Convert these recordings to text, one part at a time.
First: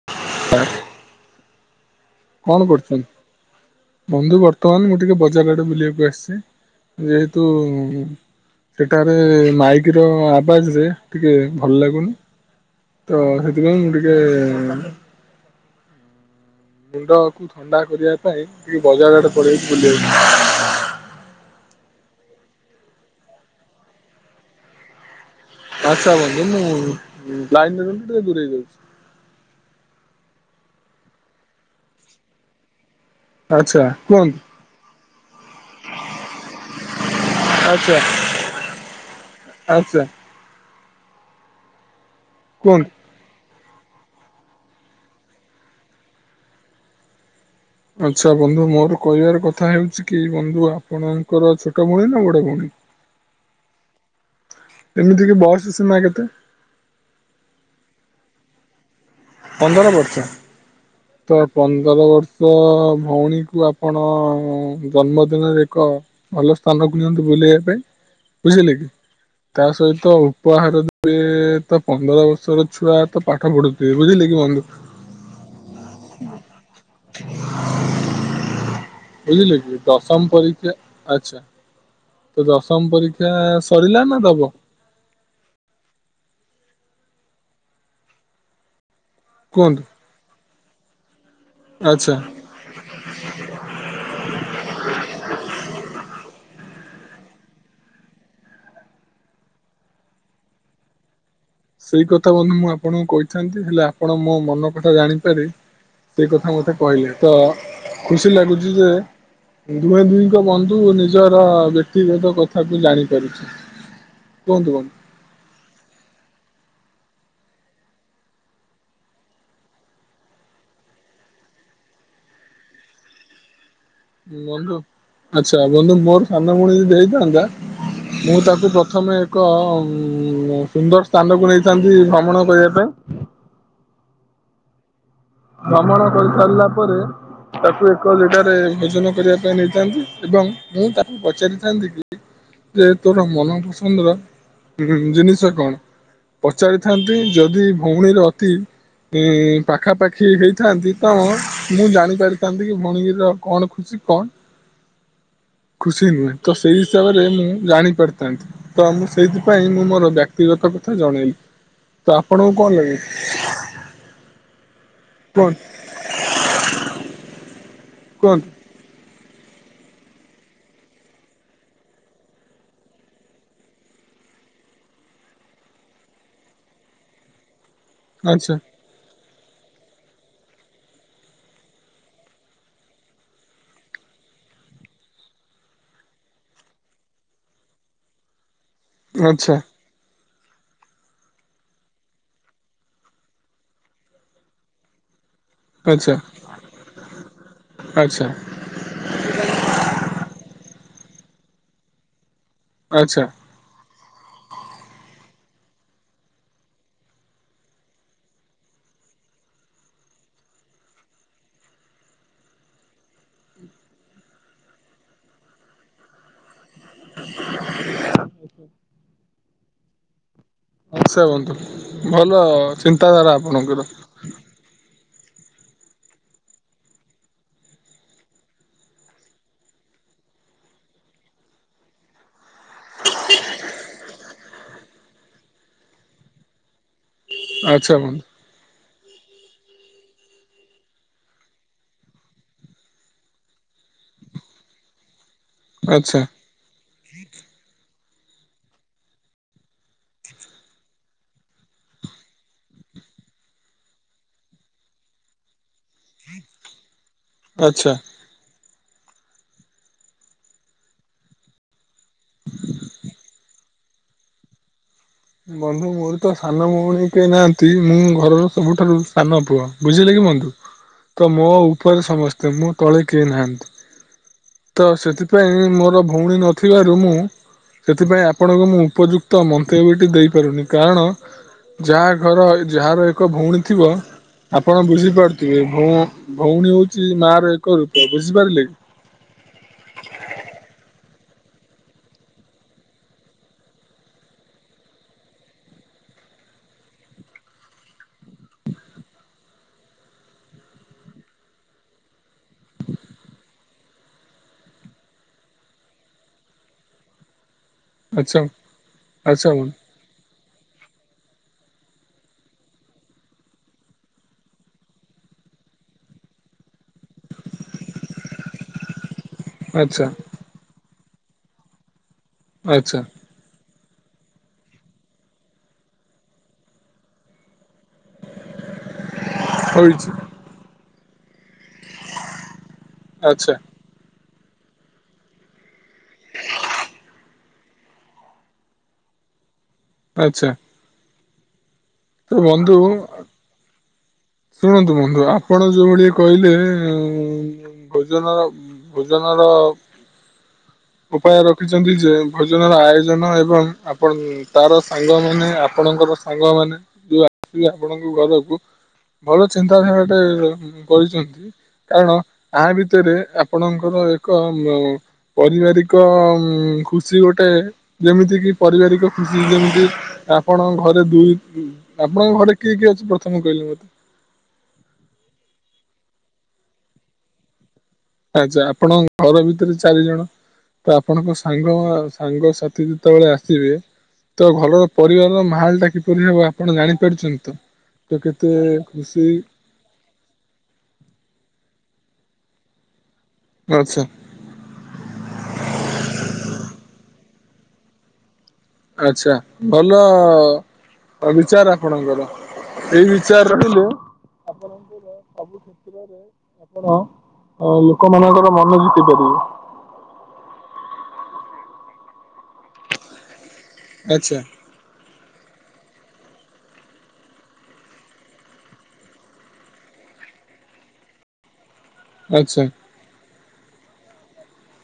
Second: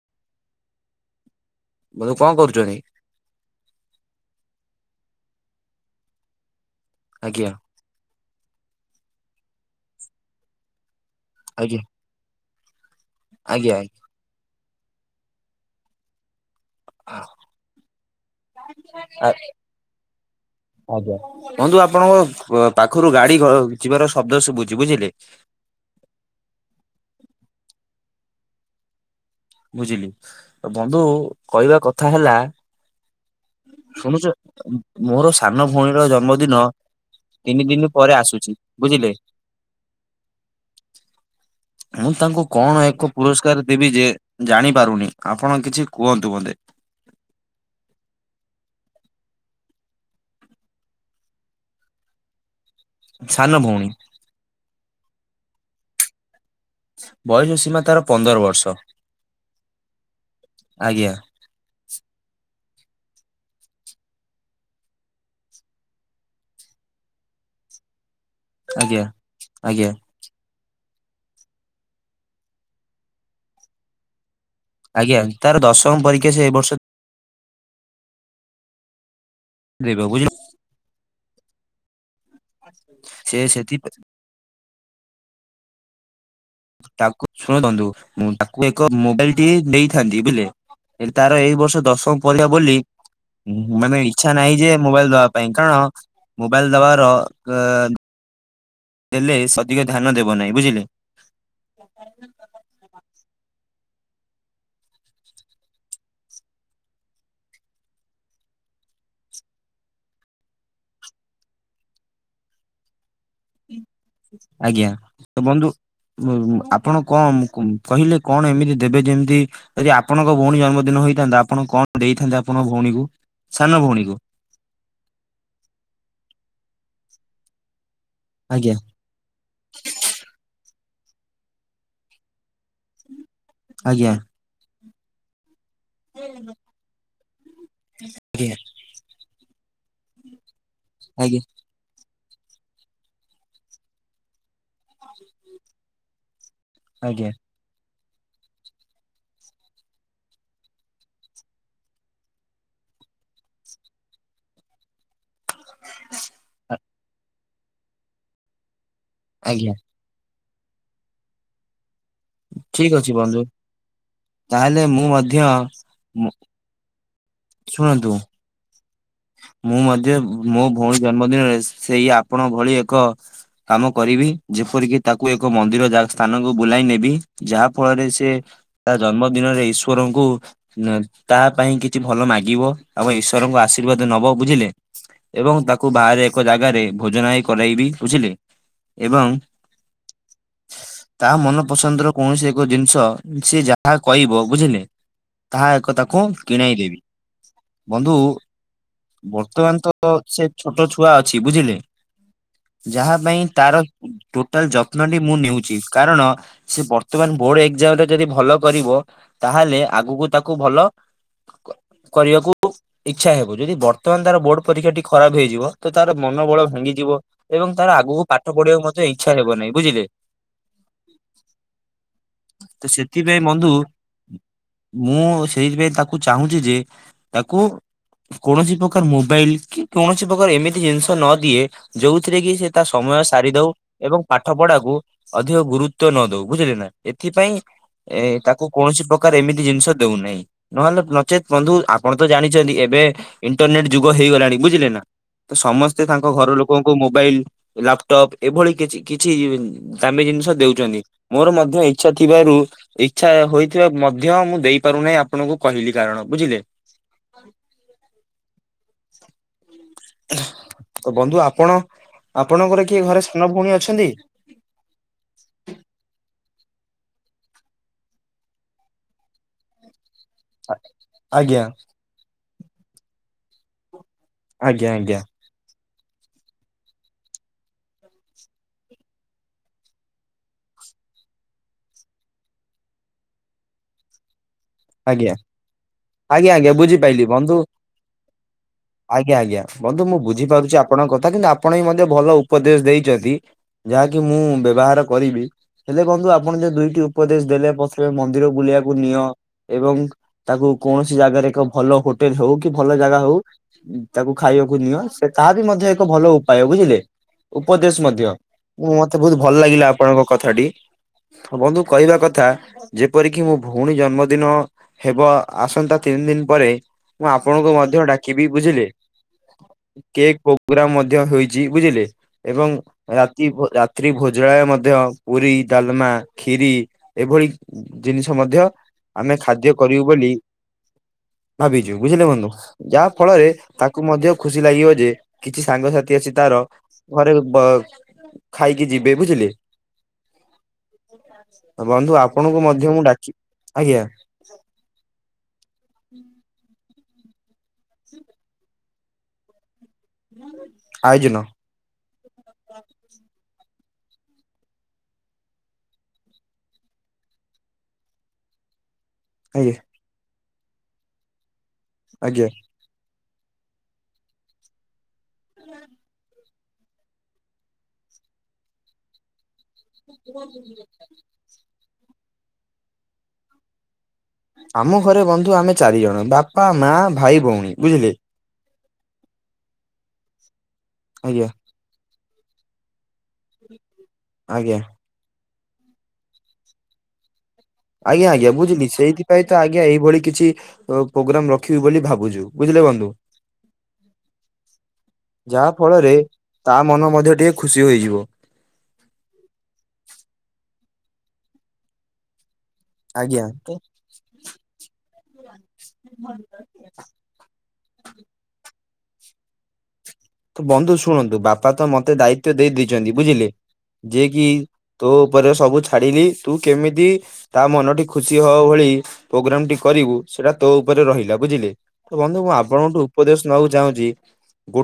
[inaudible] କଣ କରୁଛନ୍ତି? ବନ୍ଧୁ ବର୍ତ୍ତମାନ ମୁଁ ଟିକେ ବଜାର ଆଡେ ବୁଲିବାକୁ ଆସିଛି। ଯେହେତୁ ଆଜ୍ଞା ସେଠାରେ ମାଇକି ର ଆବାଜ ରେ ଟିକେ ଆଜ୍ଞା ଭଲ ଲାଗୁନି, ତ ସେଥିପାଇଁ ଆଜ୍ଞା ମୁଁ ଟିକେ ଆ ମୁଣ୍ଡକୁ ଥଣ୍ଡା କରିବା ପାଇଁ ଟିକେ ବଜାର ଆଡେ ପଳେଇଚି ବୁଲିବାକୁ। ଆଜ୍ଞା, ବନ୍ଧୁ ଆପଣଙ୍କ ପାଖରୁ ଗାଡି ଯିବାର ଶବ୍ଦ ଶୁବୁଛି ବୁଝିଲେ? ଆଛା ବନ୍ଧୁ, ମୁଁ ଲାଇନୁରୁ ଟିକେ ଦୂରେଇ ଯାଉଛି। ବୁଝିଲି, ବନ୍ଧୁ କହିବା କଥା ହେଲା ଆଚ୍ଛା ଶୁଣୁଛ, କୁହନ୍ତୁ ମୋର ସାନ ଭଉଣୀର ଜନ୍ମ ଦିନ ତିନି ଦିନ ପରେ ଆସୁଛି, ବୁଝିଲେ? ଆଛା। ମୁଁ ତାଙ୍କୁ କଣ କୁହନ୍ତୁ। ଏକ ପୁରସ୍କାର ଦେବି ଯେ ଜାଣି ପାରୁନି, ଆପଣ କିଛି କୁହନ୍ତୁ ମୋତେ? ଆଛା ବନ୍ଧୁ, ମୋର କହିବାର କଥା ହେଉଛି କି ବନ୍ଧୁ ଆପଣଙ୍କର ଛୋଟ ଭଉଣୀ ନା ବଡ ଭଉଣୀ? ସାନ ଭଉଣୀ। ଏମିତି କି ବୟସ ସୀମା କେତେ? ବୟୋଜ ସୀମା ତାର ପନ୍ଦର ବର୍ଷ। ପନ୍ଦର ବର୍ଷ ଆଜ୍ଞା ତ ପନ୍ଦର ବର୍ଷ ଭଉଣୀକୁ ଆପଣ ଜନ୍ମଦିନରେ ଏକ ଭଲ ସ୍ଥାନକୁ ନିଅନ୍ତୁ ବୁଲେଇବାପାଇଁ ବୁଝିଲେ କି? ଆଜ୍ଞା ତା ଆଜ୍ଞା। ସହିତ ଉପହାର ଏ ତ ପନ୍ଦର ବର୍ଷର ଛୁଆ ତ ପାଠ ପଢୁଛି ବୁଝିଲେ କି ବନ୍ଧୁ? ଆଜ୍ଞା, ତାର ଦଶମ ପରୀକ୍ଷା ସେ ଏଇ ବର୍ଷ ବୁଝିଲେ କି ଦେବ ବୁଝିଲ ଦଶମ ପରୀକ୍ଷା, ଆଛା। ତ ଦଶମ ପରୀକ୍ଷା ସେ ସେଥି ସରିଲା ନା ଦବ? ତାକୁ ଶୁଣନ୍ତୁ ମୁଁ ତାକୁ ଏକ ମୋବାଇଲ ଟି କୁହନ୍ତୁ ଦେଇ ଥାନ୍ତି ବୁଝିଲେ? ହେ ତାର ଏଇ ବର୍ଷ ଆଚ୍ଛା ଦଶମ ପରିକ୍ଷା ବୋଲି ହୁ ମାନେ ଇଛା ନାହିଁ ଯେ, ମୋବାଇଲ ଦବା ପାଇଁ, କାରଣ ମୋବାଇଲ ଦବାର ଦେଲେ ସେ ଅଧିକ ଧ୍ୟାନ ଦେବ ନାହିଁ ବୁଝିଲେ? ସେଇ କଥା ବନ୍ଧୁ ମୁଁ ଆପଣଙ୍କୁ କହିଥାନ୍ତି, ହେଲେ ଆପଣ ମୋ ମନ କଥା ଜାଣିପାରି ସେ କଥା ମତେ କହିଲେ, ତ ଖୁସି ଲାଗୁଛି ଯେ ଦୁହେଁ ଦୁହିଁଙ୍କ ବନ୍ଧୁ ନିଜର ବ୍ୟକ୍ତିଗତ କଥାକୁ ଜାଣିପାରୁଛି। କୁହନ୍ତୁ ଆଜ୍ଞା ବନ୍ଧୁ ତ ବନ୍ଧୁ ଆପଣ କଣ କହିଲେ କଣ ଏମିତି ଦେବେ ଯେମିତି ଯଦି ଆପଣଙ୍କ ଭଉଣୀ ଜନ୍ମଦିନ ହେଇଥାନ୍ତା, ଆପଣ କଣ ଦେଇଥାନ୍ତେ ଆପଣଙ୍କ ଭଉଣୀକୁ, ସାନ ଭଉଣୀକୁ? ବନ୍ଧୁ ଆଛା, ବନ୍ଧୁ ମୋର ସାନ ଭଉଣି ଯଦି ହେଇଥାନ୍ତା ମୁଁ ତାକୁ ଆଜ୍ଞା ପ୍ରଥମେ ଏକ ଉ ସୁନ୍ଦର ସ୍ଥାନକୁ ନେଇଥାନ୍ତି ଭ୍ରମଣ କରେଇବା ପାଇଁ ଆଜ୍ଞା। ଭ୍ରମଣ କରି ସାରିଲା ପରେ ତାକୁ ଏକ ଆଜ୍ଞା ଜାଗାରେ ଭୋଜନ କରିବା ପାଇଁ ନେଇଥାନ୍ତି। ଏବଂ ମୁଁ ତାକୁ ଆଜ୍ଞା ପଚାରିଥାନ୍ତି କି ଯେ ତୋର ମନପସନ୍ଦ ର ଜି-ଜିନିଷ କଣ? ପଚାରିଥାନ୍ତି ଆଜ୍ଞା ଯଦି ଭଉଣୀର ଅତି ଇ ପାଖାପାଖି ହେଇଥାନ୍ତି ତ ମୁଁ ଜାଣି ପାରିଥାନ୍ତି କି ଭଣୀଗିରି କଣ ଖୁସ କଣ ଖୁସି ତ ସେଇ ହିସାବରେ ମୁଁ ଜାଣି ପାରିଥାନ୍ତି। ତ ମୁଁ ସେଇଥିପାଇଁ ଆଜ୍ଞା ମୁଁ ମୋର ବ୍ୟକ୍ତିଗତ କଥା ଜଣେଇଲି। ତ ଆପଣଙ୍କୁ କଣ ଲାଗେ ଠିକ ଅଛି ବନ୍ଧୁ ତାହେଲେ ମୁଁ ମଧ୍ୟ କୁହନ୍ତୁ ଉଁ ଶୁଣନ୍ତୁ। କୁହନ ମୁଁ ମଧ୍ୟ ମୋ ଭଉଣୀ ଜନ୍ମଦିନରେ ସେଇ ଆପଣ ଭଳି ଏକ କାମ କରିବି ଯେପରିକି ତାକୁ ଏକ ମନ୍ଦିର ଯା ସ୍ଥାନକୁ ବୁଲାଇ ନେବି। ଯାହା ଫଳରେ ସେ ଆଚ୍ଛା ତା ଜନ୍ମ ଦିନରେ ଈଶ୍ଵରଙ୍କୁ ଉଁ ତା ପାଇଁ କିଛି ଭଲ ମାଗିବ ଆମ ଈଶ୍ଵରଙ୍କୁ ଆସ ଆଶୀର୍ବାଦ ନବ ବୁଝିଲେ। ଏବଂ ତାକୁ ବାହାରେ ଏକ ଜାଗାରେ ଭୋଜନାଇ କରାଇବି ବୁଝିଲେ। ଏବଂ ଆଚ୍ଛା। ତା ମନ ପସନ୍ଦ ର କୌଣସି ଏକ ଜିନିଷ ସି ଯାହା କହିବ ବୁଝିଲେ ତାହା ଏକ ଆଚ୍ଛା ତାକୁ କିଣେଇ ଦେବି ବନ୍ଧୁ ଆଚ୍ଛା ବର୍ତ୍ତମାନ ତ ସେ ଛୋଟ ଛୁଆ ଅଛି ବୁଝିଲେ ଯାହା ଆଚ୍ଛା ପାଇଁ ତାର ଟୋଟାଲ ଯତ୍ନଟି ମୁଁ ନେଉଛି କାରଣ ସେ ବର୍ତ୍ତମାନ ବୋର୍ଡ ଏକଜାମରେ ଯଦି ଭଲ କରିବ ତାହେଲେ ଆଗକୁ ତାକୁ ଭଲ କ କରିବାକୁ ଇଚ୍ଛା ହେବୁନ। ଯଦି ବର୍ତ୍ତମାନ ତାର ବୋର୍ଡ ପରୀକ୍ଷା ଟି ଖରାପ ହେଇଯିବ ତ ତାର ମନୋବଳ ଭାଙ୍ଗିଯିବ ଏବଂ ତେଣୁ ତାର ଆଗକୁ ପାଠଢିବାକୁ ମତେ ଇଚ୍ଛା ହେବ ନାହିଁ ବୁଝିଲେ। ଆଶା ବନ୍ଧୁ ଭଲ ତ ଚିନ୍ତାଧାରା ସେଥିପାଇଁ ବନ୍ଧୁ ଆପଣଙ୍କର। ମୁଁ ସେଇଥିପାଇଁ ତାକୁ ଚାହୁଁଛି ଯେ ତାକୁ କୌଣସି ପ୍ରକାର ମୋବାଇଲ କି କୌଣସି ପ୍ରକାର ଏମିତି ଜିନିଷ ନ ଦିଏ ଯୋଉଥିରେ କି ସେ ତା ସମୟ ସାରି ଦଉ ଏବଂ ପାଠ ପଢାକୁ ଅଧିକ ଗୁରୁତ୍ୱ ନ ଦଉ ବୁଝିଲେ ନା। ଏଥିପାଇଁ ଆଚ୍ଛା ଏ ବନ୍ଧୁ ତାକୁ କୌଣସି ପ୍ରକାର ଏମିତି ଜିନିଷ ଦଉନାହିଁ ନହେଲେ ନଚେତ୍ ବନ୍ଧୁ ଆପଣ ତ ଜାଣିଛନ୍ତି ଏବେ ଇଣ୍ଟରନେଟ ଯୁଗ ହେଇଗଲାଣି ବୁଝିଲେ ନା ତ ସମସ୍ତେ ଆଚ୍ଛା ତାଙ୍କ ଘର ଲୋକଙ୍କୁ ମୋବାଇଲ ଲାପଟପ୍ ଏଭଳି କିଛି କିଛି ଦାମୀ ଜିନିଷ ଦଉଛନ୍ତି ମୋର ମଧ୍ୟ ଇଚ୍ଛା ଥିବାରୁ ଇଚ୍ଛା ହୋଇଥିବା ମଧ୍ୟ ମୁଁ ଦେଇ ପାରୁନାହିଁ ଆପଣଙ୍କୁ କହିଲି କାରଣ ବୁଝିଲେ। ଆଚ୍ଛା। ତ ବନ୍ଧୁ ଆପଣ ଆପଣଙ୍କର କିଏ ଘରେ ସାନ ଭଉଣୀ ଅଛନ୍ତି? ବନ୍ଧୁ ମୋର ତ ସାନ ଭଉଣୀ କେହି ନାହାନ୍ତି ମୁଁ ଘରର ସବୁଠାରୁ ସାନ ପୁଅ ବୁଝିଲେ କି ବୁନ୍ଧୁ। ତ ମୋ ଆଜ୍ଞା ଉପରେ ସମସ୍ତେ ମୁଁ ତଳେ କେହି ନାହାନ୍ତି। ତ ଆଜ୍ଞା ଆଜ୍ଞା ସେଥିପାଇଁ ମୋର ଭଉଣୀ ନ ଥିବାରୁ ମୁଁ ସେଥିପାଇଁ ଆପଣଙ୍କୁ ମୁଁ ଉପଯୁକ୍ତ ମନ୍ତବ୍ୟ ଦେଇ ପାରୁନି କାରଣ ଯାହା ଘର ଯାହାର ଏକ ଭଉଣୀ ଥିବ ଆପଣ ଆଜ୍ଞା ବୁଝିପାରୁଥିବେ ଭୋ ଆଜ୍ଞା ଆଜ୍ଞା ଭଉଣୀ ହଉଛି ବୁଝିପାଇଲି ମା ର ବନ୍ଧୁ ଏକ ରୂପ ବୁଝିପାରିଲେ? ଆଜ୍ଞା ଆଜ୍ଞା ବନ୍ଧୁ ମୁଁ ବୁଝିପାରୁଛି ଆପଣଙ୍କ କଥା କିନ୍ତୁ ଆପଣ ହିଁ ମଧ୍ୟ ଭଲ ଉପଦେଶ ଦେଇଛନ୍ତି। ଯାହାକି ମୁଁ ବ୍ୟବହାର କରିବି। ହେଲେ ବନ୍ଧୁ ଆପଣ ଯ ଦୁଇଟି ଉପଦେଶ ଦେଲେ ପଥରେ ମନ୍ଦିର ବୁଲିବାକୁ ନିଅ। ଏବଂ ତାକୁ କୌଣସି ଜାଗାରେ ଏକ ଭଲ ହୋଟେଲ ହଉ କି ଭଲ ଜାଗା ହଉ। ତାକୁ ଖାଇବାକୁ ନିଅ ସେ ତାହା ବି ମଧ୍ୟ ଏକ ଭଲ ଉପାୟ ବୁଝିଲେ। ଉପଦେଶ ମଧ୍ୟ ଆଚ୍ଛା ମତେ ବହୁତ ଆଚ୍ଛା ଭଲ ଲାଗିଲା। ଆପଣଙ୍କ କଥାଟି ବନ୍ଧୁ କହିବା କଥା ଯେପରିକି ମୁଁ ଭଉଣୀ ଜନ୍ମଦିନ ହେବ ଆସନ୍ତା ତିନି ଦିନ ପରେ। ମୁଁ ଆପଣଙ୍କୁ ମଧ୍ୟ ଡାକିବି ବୁଝିଲେ ଆଚ୍ଛା କେକ ଓ ପୁରା ମଧ୍ୟ ହୋଇଛି ବୁଝିଲେ ଏବଂ ଆଚ୍ଛା ରା ତି ରାତ୍ରି ଭୋଜଳାୟ ମଧ୍ୟ ପୁରୀ, ଡାଲମା, କ୍ଷୀରି ଏଭଳି ଜିନିଷ ମଧ୍ୟ ଆମେ ଖାଦ୍ୟ କରିବୁ ହୋଇଛି ବୋଲି ଭାବିଛୁ ବୁଝିଲେ ବନ୍ଧୁ ଯାହା ଫଳରେ ଆଚ୍ଛା ତାକୁ ମଧ୍ୟ ଖୁସି ଲାଗିବ ଯେ କିଛି ସାଙ୍ଗସାଥି ଆସି ତାର ଘରେ ବ ଖାଇକି ଯିବେ ବୁଝିଲେ। ଆଚ୍ଛା। ବନ୍ଧୁ ତ ଆପଣଙ୍କୁ ମଧ୍ୟ ମୁଁ ବନ୍ଧୁ ଡାକି ଆଜ୍ଞା। ଶୁଣନ୍ତୁ ବନ୍ଧୁ ଆପଣ ଯୋଉ ଭଳି କହିଲେ-ଏ-ଏ-ଏ-ଉ-ଉ ଭୋଜନର ଭୋଜନ ର ଆୟୋଜନ ଉପାୟର ରଖିଛନ୍ତି ଯେ ଭୋଜନର ଆୟୋଜନ ଏବଂ ଆପଣ ତାର ସାଙ୍ଗ ମାନେ ଆପଣଙ୍କର ସାଙ୍ଗ ମାନେ [unintelligible] ଆପଣଙ୍କ ଘରକୁ ଭଲ ଆଜ୍ଞା। ଚିନ୍ତାଧାରାଟେ-ଏ-ଏ କରିଛନ୍ତି। କାରଣ ଆଜ୍ଞା ଆହା ଭିତରେ ଆପଣଙ୍କର ଏକ ଉ-ଉ ପରିବାରିକ-ଅ-ଅ-ଅ-ମ୍ ଖୁସି ଗୋଟେ ଯେମିତି କି ପରିବାରିକ ଖୁସି ଯେମି ତି ଆପଣଙ୍କ ଘରେ ଦୁଇ ଆପଣଙ୍କ ଘରେ କିଏ କିଏ ଅଛନ୍ତି ପ୍ରଥମେ କହିଲେ ମତେ? ଆମ ଘରେ ବନ୍ଧୁ ଆମେ ଚାରି ଜଣ। ବାପା, ମା, ଭାଇ ଭଉଣୀ ବୁଝିଲେ। ଆଛା ଆପଣଙ୍କ ଘର ଭିତରେ ଚାରି ଜଣ ତ ଆପଣଙ୍କ ଆଜ୍ଞା। ସାଙ୍ଗ-ଅ-ଅ-ଅ ସାଙ୍ଗସାଥି ଯେତେବେଳେ ଆସିବେ ତ ଆଜ୍ଞା ଘର ପରିବାରର ମାହାଲ ଟା କିପରି ହବ ଆପଣ ଜାଣିପାରିଛନ୍ତି ତ। ତ ଆଜ୍ଞା କେତେ ଆଜ୍ଞା ବୁଝିଲି ଖୁସି ସେଇଥିପାଇ ତ ଆ ଜ୍ଞା ଏଇଭଳି କିଛି ଅ ପ୍ରୋଗ୍ରାମ ରଖିବି ବୋଲି ଭାବୁଛୁ ବୁଝିଲେ ବନ୍ଧୁ। ଆଚ୍ଛା। ଯାହା ଫଳରେ ତା ମନ ମଧ୍ୟ ଟିକେ ଖୁସି ହୋଇଯିବ। ଆଛା ଭଲ-ଅ-ଅ-ଅ ବିଚାର ଆପଣଙ୍କର। ଏଇ ଆଜ୍ଞା। ବିଚାର ତ ରହିଲେ ଆପଣଙ୍କର ସବୁ କ୍ଷେତ୍ରରେ ଆପଣ ଅ ଲୋକମାନଙ୍କର ମନ ଜିତି ପାରିବେ। ତ ବନ୍ଧୁ ଶୁଣନ୍ତୁ ବାପା ତ ମତେ ଦାୟିତ୍ବ ଦେଇ ଦେଇଛନ୍ତି ବୁଝିଲେ ଯିଏ ଆଚ୍ଛା କି ତୋ ଉପରେ ସବୁ ଛାଡିଲି ତୁ କେମିତି ତା ମନଟି ଖୁସି ହବ ଭଳି ପ୍ରୋଗ୍ରାମ ଟି କରିବୁ ସେଟା ତୋ ଉପରେ ରହିଲା ବୁଝିଲେ। ତ ବନ୍ଧୁ ମୁଁ ଆଚ୍ଛା। ଆପଣଙ୍କଠୁ ଉପଦେଶ ନେବାକୁ ଚାହୁଁଛି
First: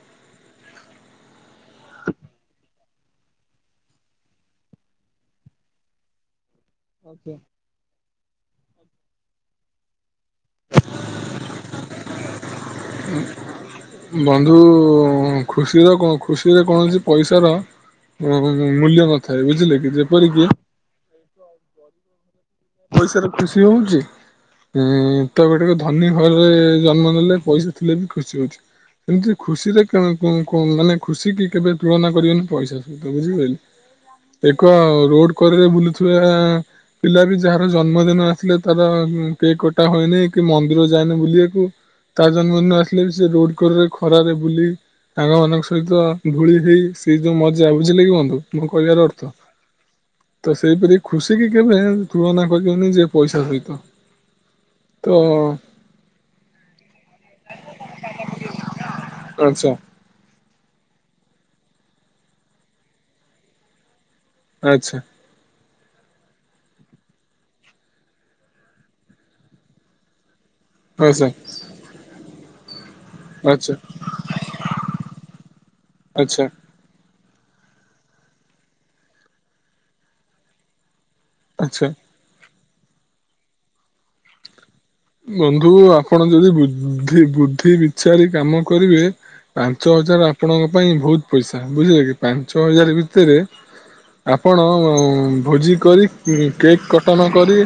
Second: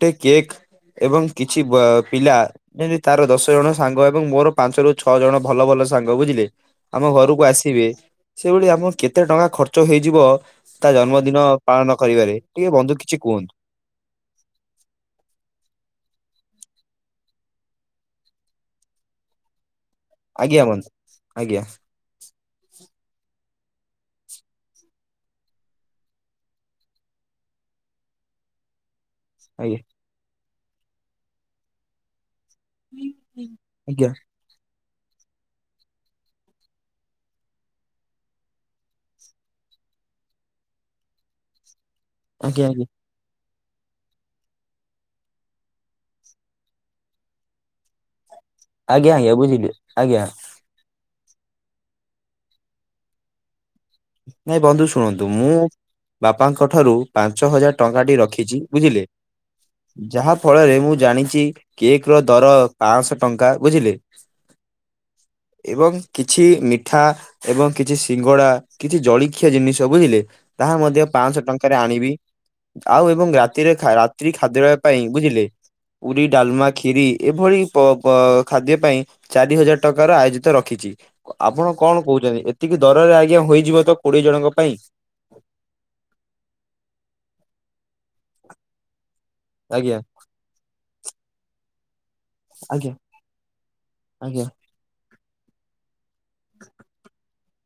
ଗୋଟେ କେକ୍ ଏବଂ କିଛି ବ ପିଲା ଏମିତି ତାର ଦଶ ଜଣ ସାଙ୍ଗ ଏବଂ ମୋର ପାଞ୍ଚରୁୁ ଛଅ ଜଣ ଭଲ ଭଲ ସାଙ୍ଗ ବୁଝିଲେ। ଆମ ଘରକୁ ଆସିବେ। ସେଇଭଳି ଆମ କେତେ ଟଙ୍କା ଖର୍ଚ୍ଚ ହେଇଯିବ ତା ଜନ୍ମଦିନ ପାଳନ କରିବାରେ ଟିକେ ବନ୍ଧୁ କିଛି କୁହନ୍ତୁ ବନ୍ଧୁ-ଉ-ଉ-ଉ-ଉ ଖୁସିର କୋ ଖୁସିରେ କୌଣସି ପଇସା ର ଉ-ଉ-ଉ-ଉ ମୂଲ୍ୟନଥାଏ ବୁଝିଲେ କି ଯେ ଆଜ୍ଞା ବନ୍ଧୁ ଆଜ୍ଞା। ପଇସାର ଖୁସି ହଉଛି ଏଁ-ଏ-ଏ-ଏ ତ ଗୋଟେ ରେ ଧନୀ ଘରରେ-ଏ-ଏ ଜନ୍ମ ନେଲେ ପଇସା ଥିଲେ ବି ଖୁସି ହଉଛି। ଏମିତି ଆଜ୍ଞା ଖୁସିରେ କ-କ-କେ ମାନେ ଖୁସି କି କେବେ ତୁଳନା କରିବେନି ପଇସା ସହିତ ବୁଝି ଆଜ୍ଞା ପାଇଲେ। ଏକ ରୋଡ୍ କରରେ ବୁଲୁଥିବା ପିଲା ବି ଯାହା ଜନ୍ମଦିନ ଆସିଲେ ତାର ଉ-ଉ କେକ୍ କଟା ହଏନି କି ମନ୍ଦିର ଯାଏନି ବୁଲିବାକୁ। ତା ଆଜ୍ଞା ଆଜ୍ଞା ଜନ୍ମଦିନ ଆସିଲେ ବି ସେ ରୋଡ୍ କରରେ ଖରାରେ ବୁଲି ସାଙ୍ଗ ମାନଙ୍କ ସହିତ ଧୂଳି ହେଇ ସେଇ ଯୋଉ ମଜା ବୁଝିଲେ କି ବନ୍ଧୁ ମୁଁ କହିବାର ଆଜ୍ଞା ଅର୍ଥ। ଆଜ୍ଞା ବୁଝିଲି ଆଜ୍ଞା ତ ସେଇପରି ଖୁସି କି କେବେ ତୁଳନା କରିବନି ଯେ ପଇସା ସହିତ। ନାଇଁ ବନ୍ଧୁ ତ ଶୁଣନ୍ତୁ ମୁଁ-ଉ-ଉ ବାପାଙ୍କଠାରୁ ପାଞ୍ଚ ହଜାର ଟଙ୍କାଟି ରଖିଛି ବୁଝିଲେ। ଆଚ୍ଛା। ଯାହା ଫଳରେ ମୁଁ ଜାଣିଛି, କେକ୍ ର ଦର ପାଁ ଶହ ଟଙ୍କା ବୁଝିଲେ। ଆଚ୍ଛା। ଏବଂ କିଛି ମିଠା ଏବଂ କିଛି ସିଙ୍ଗଡ଼ା କିଛି ଜଳଖିଆ ଜିନିଷ ବୁଝିଲେ, ତାହା ମଧ୍ୟ ଆଚ୍ଛା ପାଁଶହ ଟଙ୍କାରେ ଆଣିବି। ଆଉ ଏବଂ ରାତିରେ ଆଚ୍ଛା ରାତ୍ରି ଖାଦ୍ୟ ପାଇଁ ବୁଝିଲେ, ପୁରୀ ଆଚ୍ଛା ଡାଲମା ଖିରି, ଏଭଳି ପ ପ ଖାଦ୍ୟ ପାଇଁ ଚାରି ହଜାର ଟଙ୍କାର ଆୟୋଜିତ ରଖିଛି। ଆପଣ ଆଚ୍ଛା କଣ କହୁଛନ୍ତି, ଏତିକି ଦରରେ ଆଜ୍ଞା ହୋଇଯିବ ତ କୋଡିଏ ଜଣଙ୍କ ପାଇଁ? ବନ୍ଧୁ ଆପଣ ଯଦି ବୁଦ୍ଧି, ବୁଦ୍ଧି ବିଚାରି କାମ କରିବେ ପାଞ୍ଚ ଆଜ୍ଞା ହଜାର ଆପଣଙ୍କ ପାଇଁ ବହୁତ ପଇସା ବୁଝିଲେ କି। ପାଞ୍ଚ ଆଜ୍ଞା ହଜାର ଭିତରେ, ଆଜ୍ଞା ଆପଣ ଭୋଜି କରି, କେକ୍ କଟଣ କରି,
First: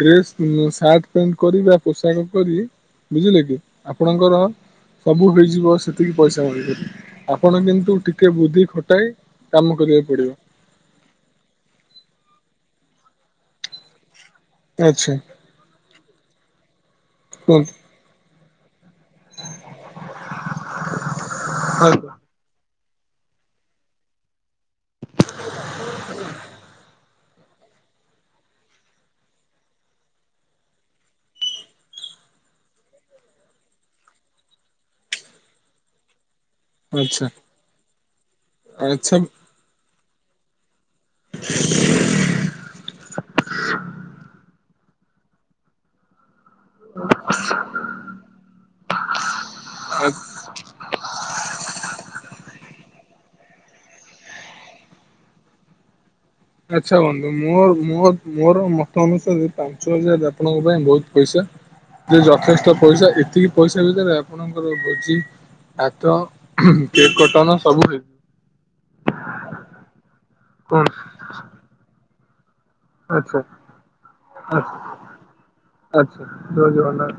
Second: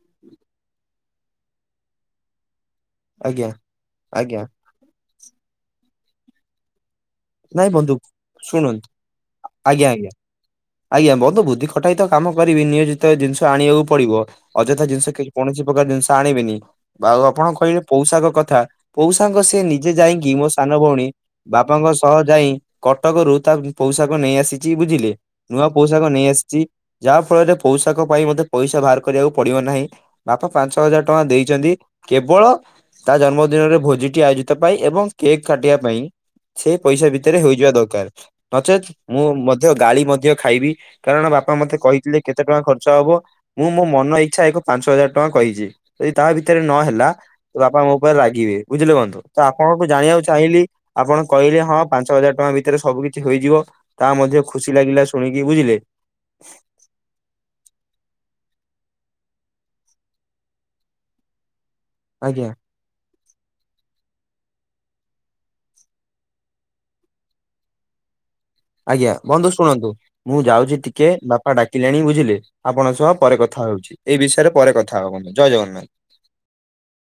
ଡ୍ରେସ୍ ସାର୍ଟ ପ୍ୟାଣ୍ଟ କରିକି ପୋଷାକ କରି, ବୁଝିଲେ ଆଜ୍ଞା କି ଆପଣଙ୍କର ଆଜ୍ଞା ସବୁ ହେଇଯିବ, ସେତିକି ପଇସା [unintelligible] ଆପଣ ନାଇଁ ବନ୍ଧୁ କିନ୍ତୁ ଟିକେ ବୁଦ୍ଧି ଶୁଣନ୍ତୁ ଖଟାଇ କାମ ଆଜ୍ଞା ଆଜ୍ଞା କରିବାକୁ ପଡିବ। ଆଜ୍ଞା ବନ୍ଧୁ ବୁଦ୍ଧି ଖଟାଇ ତ କାମ କରିବି, ନିୟୋଜିତ ଜିନିଷ ଆଣିବାକୁ ପଡିବ। ଅଯଥା ଆଚ୍ଛା ଜିନିଷ କିଣି କୌଣସି ପ୍ରକାର ଜିନିଷ ଆଣିବେନି, ବା ଆଉ ଆପଣ କହିଲେ ପୋଷାକ କଥା ପୌଷକ, ସେ ନିଜେ ଯାଇକି ମୋ ସାନ ଭଉଣୀ ବାପାଙ୍କ କୁହନ୍ତୁ ସହ ଯାଇ କଟକରୁ ତା ପୋଷାକ ନେଇ ଆସିଛି, ବୁଝିଲେ ନୂଆ ପୋଷାକ ନେଇ ଆସିଛି। ଯାହା ଫଳରେ ପୌଷାକ ପାଇଁ ମତେ ପଇସା ବାହାର କରିବାକୁ ପଡିବ ନାହିଁ। ବାପା ପାଞ୍ଚ ହଜାର ଟଙ୍କା ଦେଇଚନ୍ତି, କେବଳ ତା ଜନ୍ମଦିନରେ ଭୋଜିଟି ଆୟୋଜିତ ପାଇଁ, ଏବଂ କେକ୍ କାଟିବା ପାଇଁ। ସେ ପଇସା ଆଚ୍ଛା ଭିତରେ ହୋଇଯିବା ଦରକାର, ନଚେତ ଆଚ୍ଛା ମୁଁ ମଧ୍ୟ ଗାଳି ମଧ୍ୟ ଖାଇବି। କାରଣ ବାପା ମତେ କହିଥିଲେ କେତେ ଟଙ୍କା ଖର୍ଚ୍ଚ ହବ? ମୁଁ ମୋ ମନ ଇଚ୍ଛା ଏକ ପାଞ୍ଚ ହଜାର ଟଙ୍କା କହିଚି, ଯଦି ତା ଭିତରେ ନହେଲା ତ ବାପା ମୋ ଉପରେ ରାଗିବେ ବୁଝିଲେ ବନ୍ଧୁ, ତ ଆପଣଙ୍କୁ ଆ ଜାଣିଆକୁ ଚାହିଁଲିି। ଆପଣ କହିଲେ ହଁ ପାଞ୍ଚ ହଜାର ଟଙ୍କା ଭିତରେ ସ ସବୁ କିିଛି ହୋଇଯିବ, ତା ମଧ୍ୟ ଖୁସି ଲାଗିଲା ଶୁଣିକି ବୁଝିଲେ। ଆଚ୍ଛା ବନ୍ଧୁ ମୋର ମୋ ମୋର ମତ ଅନୁସାରେ, ପାଞ୍ଚ ହଜାର ଆପଣଙ୍କ ପାଇଁ ବହୁତ ପଇସା। ଯେ ଆଜ୍ଞା ଯଥେଷ୍ଟ ପଇସା, ଏତିକି ପଇସା ଭିତରେ ଆପଣଙ୍କର ଭୋଜି ଭାତ, କେକ୍ କଟଣ ସବୁ ହୋ ଆଜ୍ଞା ବନ୍ଧୁ ଶୁଣନ୍ତୁ, ମୁଁ ଯାଉଛି କୁହନ୍ତୁ ଟିକେ ବାପା ଡାକିଲେଣି ବୁଝିଲେ। ଆପଣଙ୍କ ସହ ପରେ ଆଚ୍ଛା କଥା ହଉଛି, ଏଇ ବିଷୟରେ ଆଚ୍ଛା ପରେ କଥା ହବା ବନ୍ଧୁ ଜୟ ଜଗନ୍ନାଥ। ଆଚ୍ଛା ଜୟ ଜଗନ୍ନାଥ।